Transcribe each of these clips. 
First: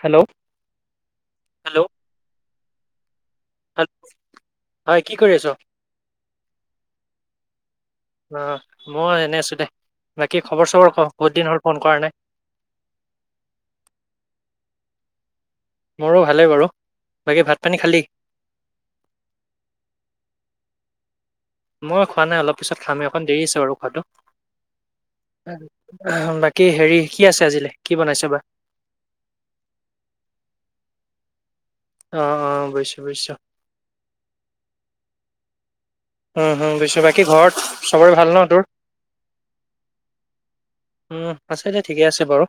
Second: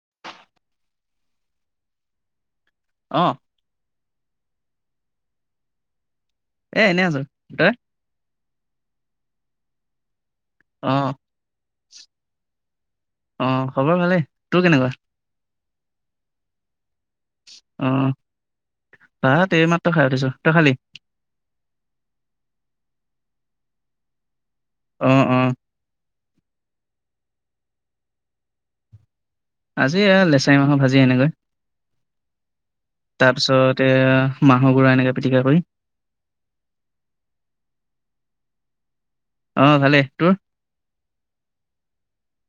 Hello hello অ hello হয় কি কৰি আছ? এ এনেই আছো, তই? অ মই এনেই আছো দে। বাকী খবৰ অ চবৰ বহুত দিন হ'ল ফোন কৰা নাই। অ খবৰ ভালেই তোৰ কেনেকুৱা মোৰো ভালেই বাৰু বাকী ভাত পানী খালি? অ, ভাত এই মাত্ৰ খাই উঠিছো তই খালি। মই খোৱা নাই অলপ পিছত খাম একন দেৰি আছোঁ আৰু খোৱাটো। উ উ। বাকী হেৰি কি আছে আজিলৈ কি বনাইছে বা। আজি লেচাৰী মাহৰ ভাজি এনেকৈ, অ' অ' বুজিছো বুজিছো। তাৰপিছত এ মাহৰ গুৰা এনেকে। পতিকা কৰি। বুজছো বাকী ঘৰত চবৰে ভাল ন তোৰ। অ ভালে তোৰ। উম আছে দে ঠিকে আছে বাৰু,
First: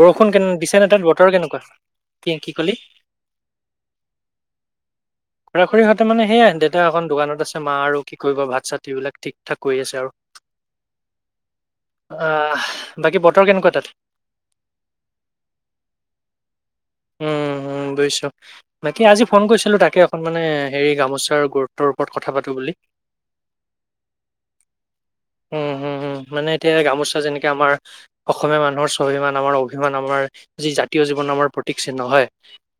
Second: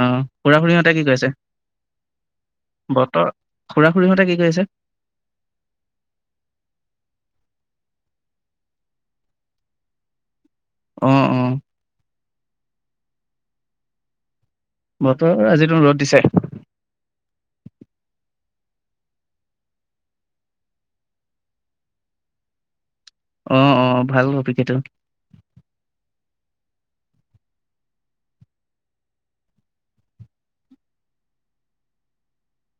অ কেনে খুৰা দিছে ন খুৰীহঁতে কি তাত কৰিছে বতৰ কেনেকুৱা কি কি কলি? বতৰ খুৰা খুৰীহঁতে কি কৰিছে খুৰা খুৰিহঁতে মানে সেইয়াই দেউতা একন দোকানত আছে। মা আৰু কি কৰিব ভাত চাত বিলাক ঠিক ঠাক কৰি আছে আৰু। উম উম। অ বাকী বতৰ কেনেকুৱা তাত। বতৰ আজি ৰ'দ দিছে। উম, উম, বুজিছোঁ। বাকী আজি ফোন কৰিছিলো তাকে একখন মানে হেৰি, গামোচাৰ গুৰুত্বৰ ওপৰত কথা পাতো বুলি। আহ আহ ভাল টপিকটো। তে গামোচ। চা যেনেকে আমাৰ, অসমীয়া মানুহৰ স্বাভিমান আমাৰ অভিমান আমাৰ যি জাতীয় জীৱন আমাৰ প্ৰতীক চিহ্ন হয়।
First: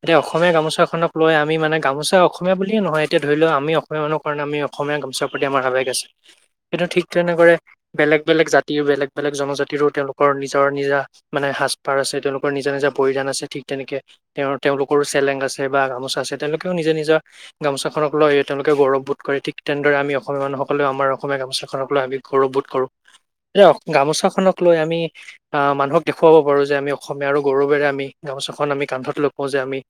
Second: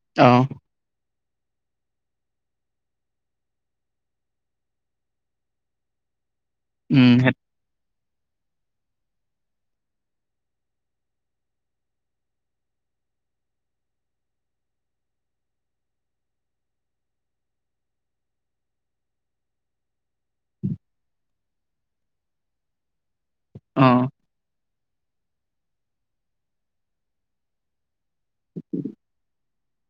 এতিয়া অ অসমীয়া গামোচাখনক। লৈ আমি মানে গামোচা অসমীয়া বুলিয়ে নহয় এতিয়া ধৰি লও আমি অসমীয়া মানহ কাৰণে আমি অসমীয়া গামোচাৰ প্ৰতি আমাৰ আৱেগ আছে। সেইটো ঠিক উম তেনে সেই- কৰে। বেলেগ বেলেগ জাতিও বেলেগ। বেলেগ জনজাতিৰো তেওঁলোকৰ নিজৰ নিজা, মানে সাজ পাৰ আছে তেওঁলোকৰ নিজা নিজা পৰিধান আছে ঠিক, তেনেকে তেওঁ তেওঁলোকৰো চেলেং আছে বা গামোচা আছে তেওঁলোকেও নিজৰ নিজৰ গামোচাখনক লৈ তেওঁলোকে গৌৰৱবোধ কৰে ঠিক তেনেদৰে আমি অসমীয়া মানুহসকলেও আমাৰ অসমীয়া গামোচাখনক লৈ আমি গৌৰৱবোধ কৰোঁ। অ গামোচাখনক লৈ আমি, মানুহক দেখুৱাব পাৰোঁ যে আমি অসমীয়া আৰু গৌৰৱেৰে আমি। গামোচাখন আমি কান্ধত ল ও যে আমি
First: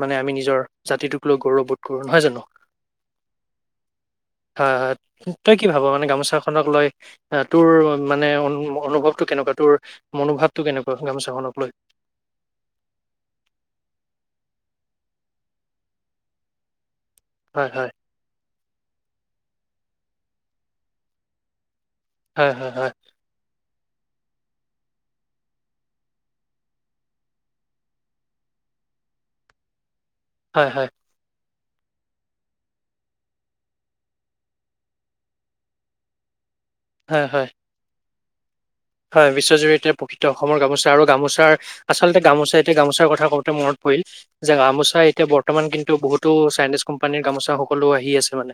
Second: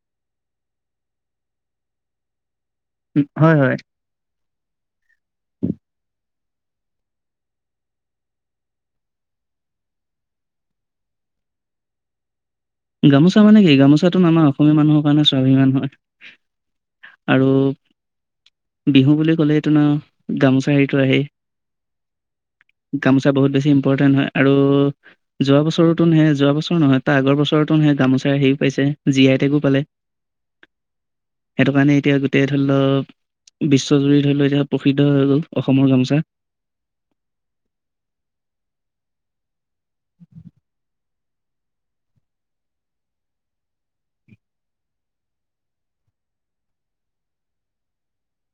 মানে, আমি নিজৰ জাতিটোক লৈ গৌৰৱবোধ কৰো নহয় জানো। হয় হয়। হয় হয়। তই কি ভাব মানে গামোচা। খনক লৈ তোৰ মানে [unintelligible] অনুভৱটো কেনেকুৱা তোৰ মনোভাৱটো কেনেকুৱা গামোচাখনক লৈ। গামোচা মানে কি গামোচাটো আমাৰ অসমীয়া মানুহৰ কাৰণে স্বাভিমান হয়। আৰু। হয়, হয়। বিহু বুলি ক'লে এইটো, ন গামোচা হেৰিটো আহেই। হয়, হয়, হয়। গামোচা বহুত বেছি। হয় আৰু যোৱাবছৰটোন, যোৱাবছৰ নহয় তাৰ আগৰ বছৰ হেৰি গামোচা হেৰিও পাইছে, জীয়আই টেগো পালে। হয়-হয় সেইটো কাৰণে এতিয়া গোটেই ধৰি লওক, বিশ্বজুৰি ধৰি লওক, এতিয়া প্ৰসিদ্ধ হৈ গ'ল অসমৰ গামোচা। হয়-হয় বিশ্বজুৰিত এইয়াই প্ৰকৃত অসমৰ গামোচা আৰু গামোচা চাৰ আচলতে গামোচা এতিয়া গামোচাৰ কথা ক‌ওঁতে মনত পৰিল যে গামোচা এতিয়া বৰ্তমান কিন্তু বহুতো চাইনিজ কোম্পানীৰ গামোচা সকলো আহি আছে মানে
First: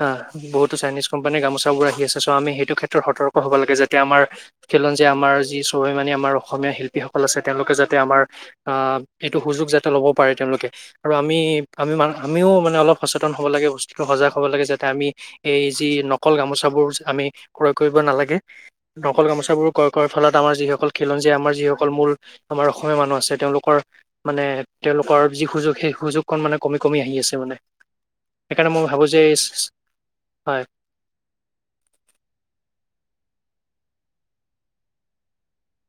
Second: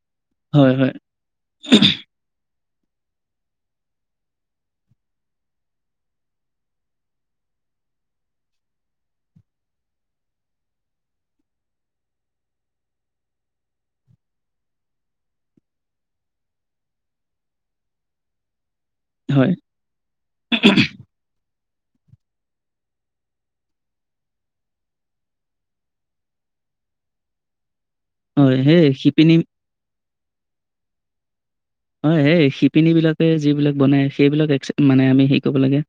হা হয় বহুতো হয় চাইনিজ কোম্পানীৰ গামোচাবোৰ আহি আছে চ আমি সেইটো ক্ষেত্ৰত সতৰ্ক হ'ব লাগে যাতে আমাৰ খীলঞ্জীয়া আমাৰ যি স্বাভিমানি আমাৰ অসমীয়া শিল্পীসকল আছে, তেওঁলোকে যাতে আমাৰ আহ এইটো সুযোগ যাতে লব পাৰে তেওঁলোকে আৰু আমি-আমি-আমিও মানে অলপ সচেতন হব লাগে, বস্তুটো সজাগ হব লাগে, যাতে আমি এই যি নকল গামোচাবোৰ আমি ক্ৰয় কৰিব নালাগে। নকল হয় গামোচাবোৰ ক্ৰয় কৰা ফলত আমাৰ যিসকল খিলঞ্জীয়া আমাৰ যিসকল অকল মূল আমাৰ অসমীয়া মানুহ আছে, তেওঁলোকৰ মানে তেওঁলোকৰ যি সুযোগ সেই সুযোগ কন মানে কমি-কমি আহি আছে মানে। হয় সেইকাৰণে মই সেই ভাবো যে এই শিপিনী হয়। হয় সেই শিপিনীবিলাকে যিবিলাক বনাই সেইবিলাক এক মানে আমি হেৰি কৰিব লাগে।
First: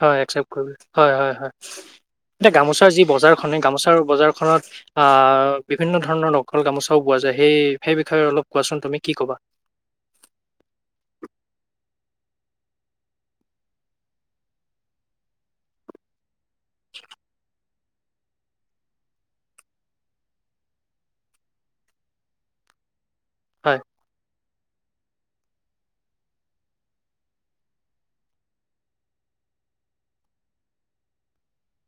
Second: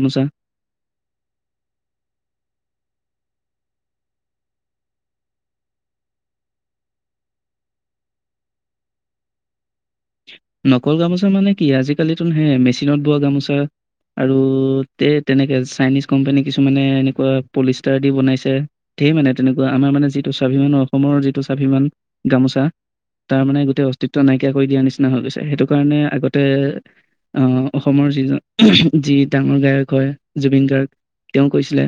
হয় একচেপ কৰিব হয়-হয়-হয়। এতিয়া গামোচাৰ যি বজাৰখনে গামোচাৰ বজাৰখনত আহ বিভিন্ন ধৰণৰ নকল গামোচাও পোৱা যায়, সেই-সেই বিষয়ে অলপ কোৱাচোন তুমি কি ক'বা? নকল গামোচা মানে কি আজিকালিটো হেয়াই মেচিনত বোৱা গামোচা আৰু তে-তেনেকে চাইনিজ কোম্পানী কিছুমানে এনেকুৱা পলিচ টাৰ দি বনাইছে, ধেই মানে তেনেকুৱা আমাৰ মানে যিটো স্বাভিমানৰ, অসমৰ যিটো স্বাভিমান গামোচা তাৰ মানে হয়, গোটেই অস্তিত্ব নাই নাইকিয়া কৰি দিয়া নিচি না হৈ গৈছে। সেইটো কাৰণে আগতে আহ অসমৰ যিজন যি ডাঙৰ গায়ক হয় জুবিন গাৰ্গ তেওঁ কৈছিলে,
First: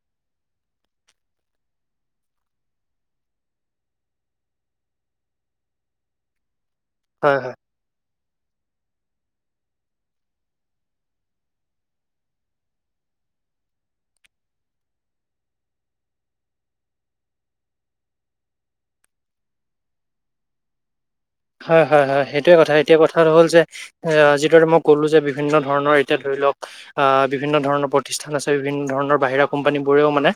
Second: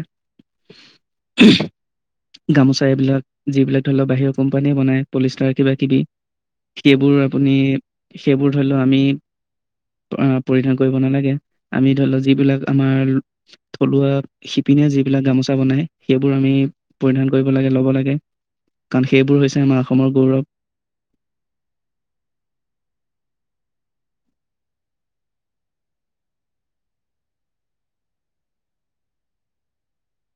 গামোচা এইবিলাক যিবিলাক ধৰি লওক বাহিৰৰ কোম্পানীয়ে বনাই পলিষ্টাৰ কিবা-কিবি সেইবোৰ হয়, হয়। আপুনি সেইবোৰ ধৰি লওক আমি পৰিধান কৰিব নালাগে, আমি ধৰি লওক যিবিলাক আমাৰ থলুৱা শিপিনীয়ে যিবিলাক গামোচা বনাই সেইবোৰ আমি পৰিধান কৰিব লাগে, ল'ব লাগে, কাৰণ সেইবোৰ হৈছে আমাৰ অসমৰ গৌৰৱ। হয়-হয়-হয় সেইটোৱেই কথা, এতিয়া কথাটো হ'ল যে এ যিদৰে মই ক'লো যে বিভিন্ন ধৰণৰ এতিয়া ধৰি লওক, আহ বিভিন্ন ধৰণৰ প্ৰতিষ্ঠান আছে বিভিন্ন ধৰণৰ বাহিৰা কোম্পানীবোৰেও মানে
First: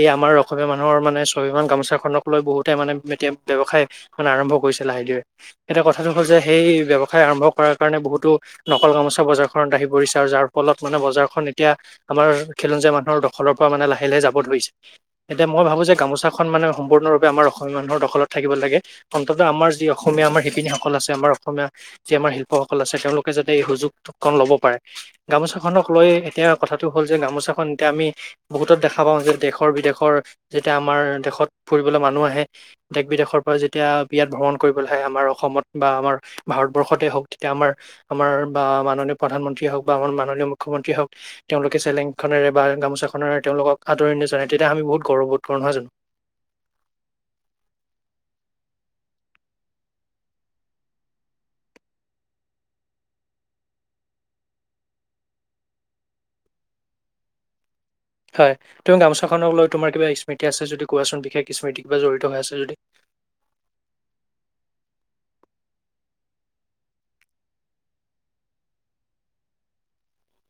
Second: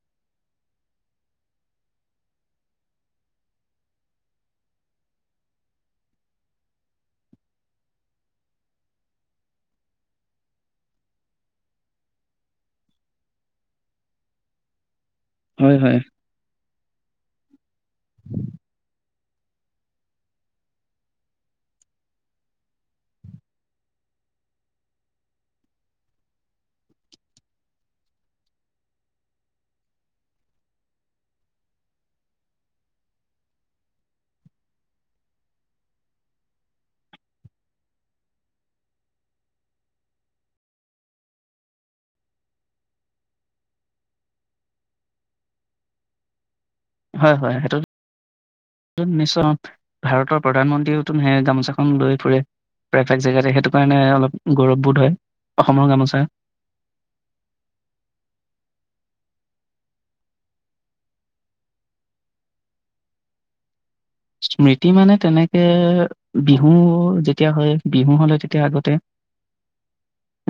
এই আমাৰ অসমীয়া মানুহৰ মানে স্বাভিমান গামোচাখনক লৈ বহুতে মানে এতিয়া ব্যৱসায় মানে আৰম্ভ কৰিছে লাহে ধীৰে। এতিয়া কথাটো হ'ল যে সেই ব্যৱসায় আৰম্ভ কৰাৰ কাৰণে বহুতো নকল গামোচা বজাৰখনত আহি পৰিছে আৰু যাৰ ফলত মানে বজাৰখন এতিয়া আমাৰ খিলঞ্জীয়া মানুহৰ দখলৰ পৰা মানে লাহে-লাহে যাব ধৰিছে। এতিয়া মই হয় ভাবোঁ যে হয় গামোচাখন মানে সম্পূৰ্ণৰূপে আমাৰ অস মানুহৰ দখলত থাকিব লাগে, অন্তত আমাৰ যি অসমীয়া আমাৰ শিপিনীসকল আছে, আমাৰ অসমীয়া যি আমাৰ শিল্পসকল আছে, তেওঁলোকে যাতে এই সুযোগ কন লব পাৰে, গামোচাখনক লৈ এতিয়া কথাটো হ'ল যে গামোচাখন এতিয়া আমি বহুতত দেখা পাওঁ যে দেশৰ বিদেশৰ যেতিয়া আমাৰ দেশত ফুৰিবলৈ মানুহ আহে, দেশ-বিদেশৰ পৰা যেতিয়া বিয়াত ভ্ৰমণ কৰিবলৈ আহে আমাৰ অসমত বা আমাৰ ভাৰতবৰ্ষতে হওক তেতিয়া আমাৰ-আমাৰ বা মাননীয় প্ৰধানমন্ত্ৰীয়ে হওক বা আমাৰ মাননীয় মুখ্যমন্ত্ৰীয়ে হওক তেওঁলোকে চেলেংখনেৰে বা গামোচাখনেৰে তেওঁলোকক আদৰণি জনায় তেতিয়া আমি বহুত গৌৰৱবোধ কৰো নহয় জানো? হয়-হয় সেইটোত নিশ্চয় ভাৰতৰ প্ৰধানমন্ত্ৰীওটো সেই গামোচাখন লৈ ফুৰে প্ৰায়ভাগ জেগাতে সেইটো কাৰণে অলপ গৌৰৱবোধ হয়, অসমৰ গামোচা। হয় তুমি গামোচাখনক লৈ তোমাৰ কিবা স্মৃতি আছে যদি কোৱাচোন, বিশেষ স্মৃতি কিবা জড়িত হৈ আছে যদি? স্মৃতি মানে তেনেকে বিহু যেতিয়া হয় বিহু হ'লে তেতিয়া আগতে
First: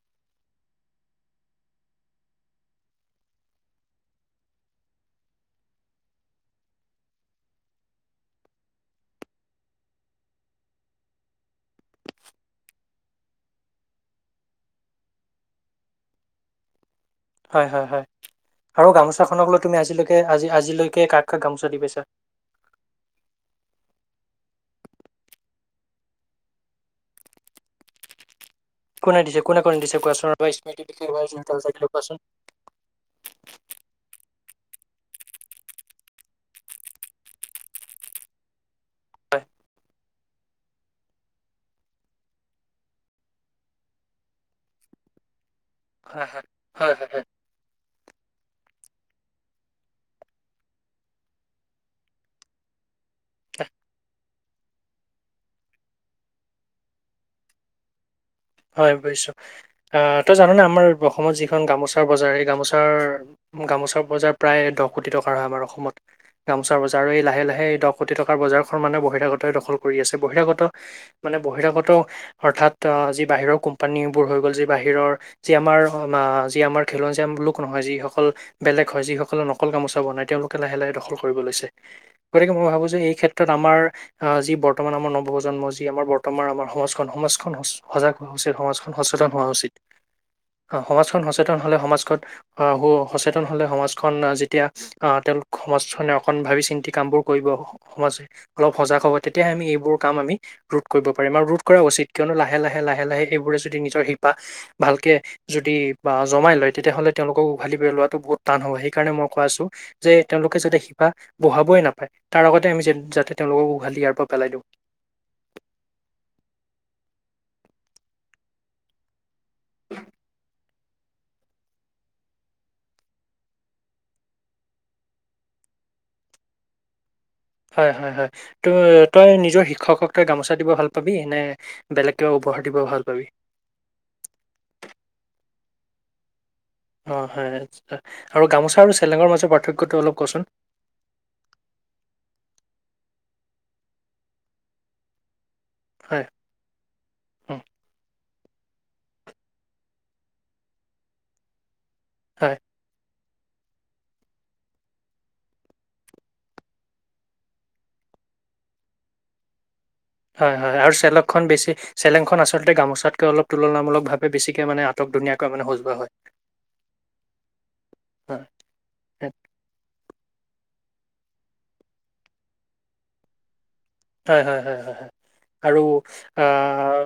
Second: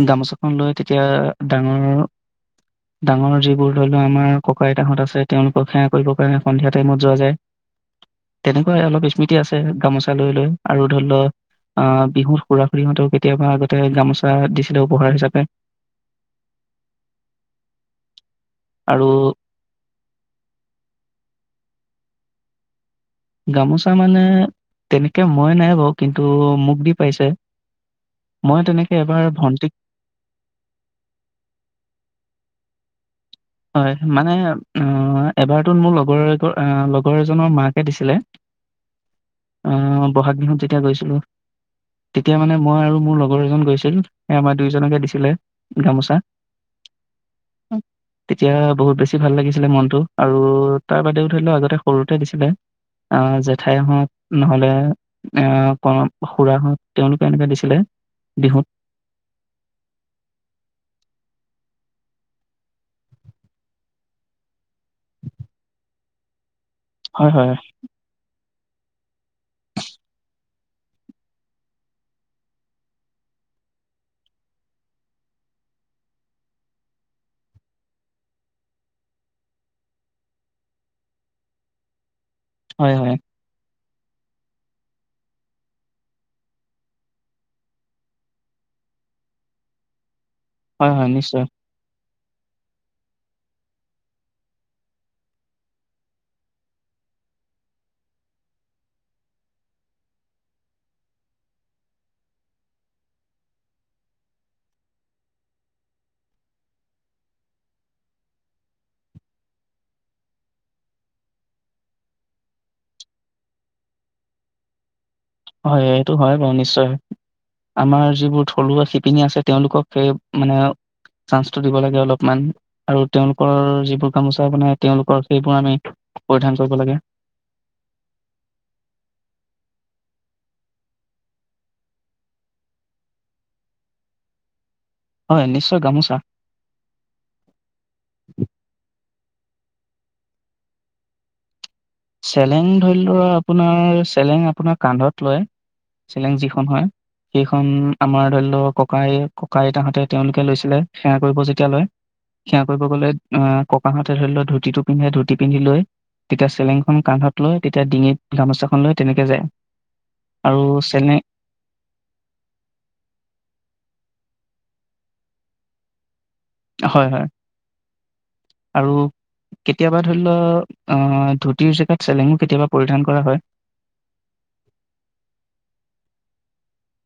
গামোচাখন লৈ তেতিয়া ডাঙৰ-ডাঙৰ যিবোৰ ধৰি লোৱা আমাৰ ককা-আইতাহঁত আছে, তেওঁলোকক সেৱা কৰিবৰ কাৰণে সন্ধিয়া টাইমত যোৱা যায়। তেনেকুৱাই অলপ স্মৃতি আছে, গামোচা লৈ-লৈ আৰু ধৰি লও আহ বিহুত খুৰা-খুৰিহঁতেও কেতিয়াবা আগতে গামোচা দিছিলে উপহাৰ হিচাপে। হয়-হয়-হয় আৰু গামোচাখনক লৈ তুমি আজিলৈকে আজি-আজিলৈকে কাক-কাক গামোচা দি পাইছা? গামোচা মানে তেনেকে মই নাই বাৰু কিন্তু মোক দি পাইছে। মই তেনেকে কোনে এবাৰ দিছে কোনে ভন্টিক কোনে দিছে কোৱাচোন স্মৃতি [unintelligible] কোৱাচোন। হয় মানে এবাৰটোত মোৰ লগৰ এ লগৰ এজনৰ মাকে দিছিলে। হয়। আহ বহাগ বিহুত যেতিয়া গৈছিলোঁ। তেতিয়া মানে মই আৰু মোৰ লগৰ এজন গৈছিল সে আমাৰ দুয়োজনকে দিছিলে। গামোচা হয় হয় হয়। এতিয়া বহুত বেছি ভাল লাগিছিলে মনতটো আৰু তাৰ বাদেও ধৰি লও আগতে সৰুতে দিছিলে। আহ জেঠাই হওঁক নহলে আহ ক খুৰা হত তেওঁলোকে এনেকে দিছিলে। বিহুত। হয় বুজিছো আহ তই জানানে আমাৰ অসমত যিখন গামোচা বজাৰ এই গামোচাৰ গামোচা বজাৰ প্ৰায় দহ কোটি টকাৰ হয় আমাৰ অসমত গামোচা বজাৰ আৰু এই হয় লাহে হয়। লাহে এই দহ কোটি টকাৰ বজাৰ। মানে বহিৰাগত দখল কৰি আছে বহিৰাগত মানে বহিৰাগত অৰ্থাৎ অ যি বাহিৰৰ কোম্পানী বোৰ হৈ গ'ল যি বাহিৰৰ যি আমাৰ যি আমাৰ খিলঞ্জীয়া লোক নহয় যিসকল বেলেগ হয় যিসকললে নকল গামোচা বনাই তেওঁলোকে লাহে লাহে দখল কৰিব লৈছে। গতিকে মই ভাবোঁ হয় যে এই হয় ক্ষেত্ৰত আমাৰ আহ যি বৰ্তমান আমাৰ নৱপ্ৰজন্ম যি আমাৰ বৰ্তমান আমাৰ সমাজখন সমাজখন সজাগ হোৱা উচিত সমাজখন সচেতন হোৱা উচিত। অ হয় হয় সমাজখন নিশ্চয় সচেতন হলে সমাজখত আহ সচেতন হলে সমাজখন আহ যেতিয়া আহ তেওঁলোক সমাজখনে অকন ভাবি চিন্তি কাম বোৰ কৰিব সমাজে অলপ সজাগ হ'ব তেতিয়াহে আমি এইবোৰ কাম আমি ৰোধ কৰিব পাৰিম আৰু ৰোধ কৰা উচিত কিয়নো লা লাহে লাহে লাহে লাহে এইবোৰে যদি নিজৰ শিপা ভালকে যদি জমাই লয় তেতিয়াহলে তেওঁলোকক উঘালি পেলোৱা বহুত টান হব সেই কাৰণে মই কোৱা আছো যে তেওঁলোকে যাতে শিপা বহাবই নাপায় তাৰ আগতে আমি যাতে তেওঁলোকক উঘালি ইয়াৰ পৰা পেলাই দিওঁ। হয় এইটো হয় বাৰু নিশ্চয় আমাৰ যিবোৰ থলুৱা শিপিনী আছে। তেওঁলোকক মানে চান্সটো দিব লাগে অলপমান আৰু তেওঁলোকৰ যিবোৰ গামোচা বনাই, তেওঁলোকৰ সেইবোৰ আমি পৰিধান কৰিব লাগে। হয় হয় হয় ত তই নিজৰ শিক্ষকক তই গামোচা দিব ভাল পাবি নে বেলেগকে উপহাৰ দিব ভাল পাবি। হয় নিশ্চয় গামোচা। অ হয় আৰু গামোচা চে- চেলেঙৰ মাজৰ পাৰ্থক্যটো অলপ কচোন? চেলেং ধৰি লোৱা আপোনাৰ চেলেং আপোনাৰ কান্ধত লয়। হয় চেলেং যিখন হয় উম, সেইখন আমাৰ ধৰি লও ককাই, ককা-আইতাহঁতে তেওঁলোকে লৈছিলে সেৱা কৰিব যেতিয়া লয়। হয় সেৱা কৰিব গ'লে। অ ককাহঁতে ধৰি লোৱা ধুতিটো পিন্ধে ধুতি পিন্ধি লৈ তেতিয়া চেলেং খন কান্ধত লৈ তেতিয়া ডিঙিত গামোচাখন লৈ তেনেকে যায়। হয় হয় আৰু চেলেংখন বেছি চেলেংখন আচলতে গামোচাতকে অলপ তুলনামূলক ভাৱে বেছিকে মানে আটক ধুনীয়াকৈ মানে সজোৱা হয়। হয় হয় হয় আৰু কেতিয়াবা ধৰি ধতিৰ জেগাত চেলেঙো কেতিয়াবা পৰিধান কৰা হয় হয় হয় হয় হয় হয় আৰু আহ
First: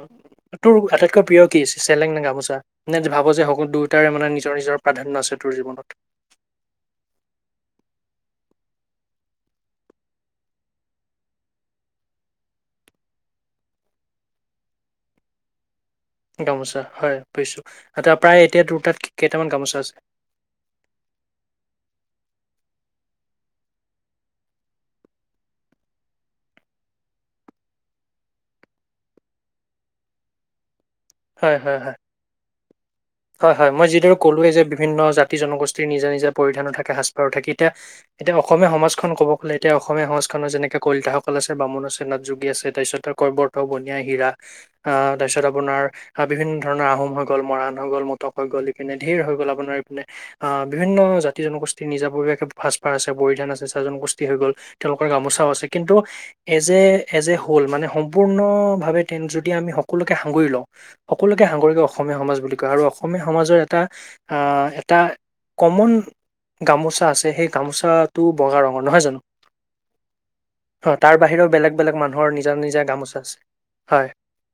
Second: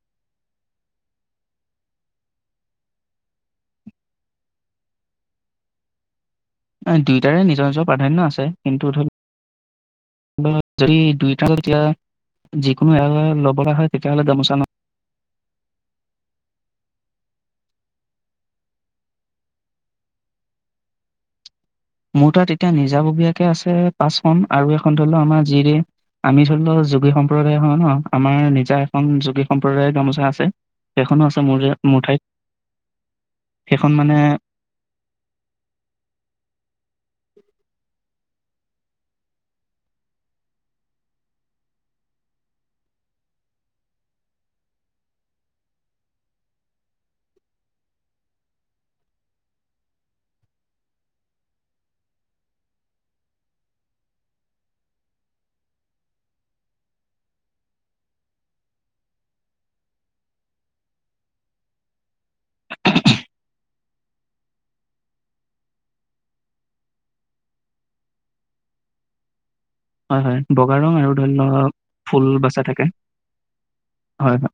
তোৰ আটাইতকৈ প্ৰিয় কি চেলেং ন গামোচা নে ভাবো যে সকলো দুয়োটাৰে মানে নিজৰ নিজৰ প্ৰাধান্য আছে তোৰ জীৱনত দুয়োটাৰে নিজৰ নিজৰ প্ৰাধান্য আছে কিন্তু ধৰি লও যদি দুটাতি যিকোনো এ ল'ব হয় তেতিয়াহ'লে গামোচা নহয় গামোচা হয় পইছো প্ৰায় এতিয়া দুটাত কেইটামান গামোচা আছে মোৰ তাত এতিয়া নিজাববীয়াকে আছে পাঁচখন আৰু এখন ধৰি লও আমাৰ যিৰে আমি ধৰি লও যোগী সম্প্ৰদায় হয় ন আমাৰ নিজা এখন যোগী সম্প্ৰদায়ৰ গামোচা আছে সেইখনো আছে মোৰ যে- মোৰ ঠাইত সেইখন মই মানে যিদৰে কলো যে বিভিন্ন জাতি জনগোষ্ঠীৰ নিজা নিজে পৰিধানত থাকে সাজ পাৰো থাকি এতিয়া এতিয়া অসমীয়া সমাজখন কব গ'লে এতিয়া অসমীয়া সমাজখননৰ যেনেকে কলিতাসকল আছে বামুণ আছে নথ যোগী আছে তাৰপিছত কবৰ্ত বনিয়া হীৰা আহ তাৰপিছত আপোনাৰ বিভিন্ন ধৰণৰ আহোম হৈ গ'ল মৰাণ হৈ গ'ল মটক হৈ গ'ল ইপিনে ধেৰ হৈ গ'ল আপোনাৰ ইপিনে আহ বিভিন্ন জাতি জনগোষ্ঠীৰ নিজাবৱাসে সাজপাৰ আছে পৰিধান আছে চাহ জনগোষ্ঠী হৈ গ'ল তেওঁলোকৰ গামোচাও আছে কিন্তু as a as a whole মানে সম্পূৰ্ণ ভাৱে যদি আমি সকলোকে সাঙুৰি লওঁ সকলোকে সাঙৰিক অসমীয়া সমাজ বুলি কয় আৰু অসমীয়া সমাজৰ এটা আহ এটা কমন গামোচা আছে সেই গামোচাটো বগা ৰঙৰ নহয় জানো হয় হয় বগা অ ৰং আৰু তাৰ ধৰি বাহিৰেও লও বেলেগ বেলেগ ফুল মানুহৰ নিজা বাচা নিজা থাকে গামোচা আছে হয় হয়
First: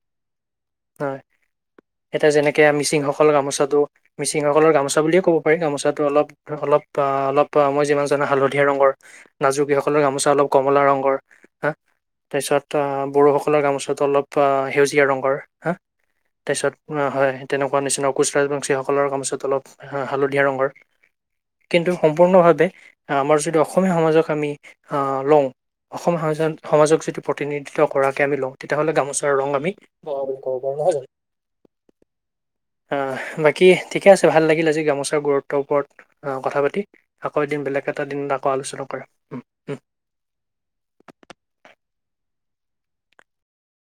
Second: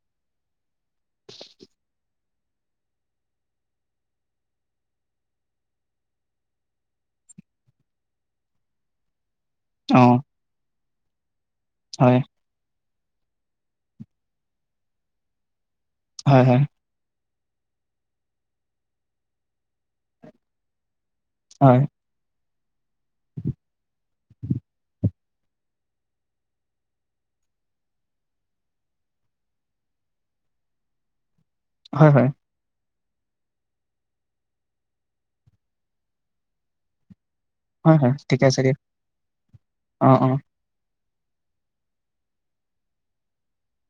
[inaudible] এতিয়া যেনেকে মিচিংসকল গামোচাটো মিচিংসকলৰ গামোচা বুলিয়ে ক'ব পাৰি গামোচাটো অলপ অলপ অলপ মই যিমান জানো হালধীয়া ৰঙৰ নাজুকিসকলৰ অ গামোচা অল কমলা ৰং [unintelligible] হা হয় তাৰপিছত [unintelligible] বড়োসকলৰ গামোচাতটো অলপ সেউজীয়া ৰঙৰ হা হয় হয় তাৰপিছত অ হয় তেনেকুৱা নিচিনা অকুচ ৰাজবংশীসকলৰ কামচত অলপ হালধীয়া ৰঙৰ হয় কিন্তু সম্পূৰ্ণভাৱে আমাৰ যদি অসমীয়া সমাজক আমি আহ লওঁ অসমীয়া সম সমাজক যদি প্ৰতিনিধিত্ব কৰাকে আমি লওঁ তেতিয়াহ'লে গামোচাৰ ৰং আমি বনাব লাগ [unintelligible] ক'ব পখৰো নহয় জানো [unintelligible] হয় হয় আহ বাকী ঠিকে আছে ভাল লাগিল আজি গামোচাৰ গুৰুত্বৰ ওপৰত কথা পাতি আকৌ এদিন বেলেগ হয় এটা হয় দিনত ঠিকে আকৌ আছে দিয়ক আলোচনা কৰা অ অ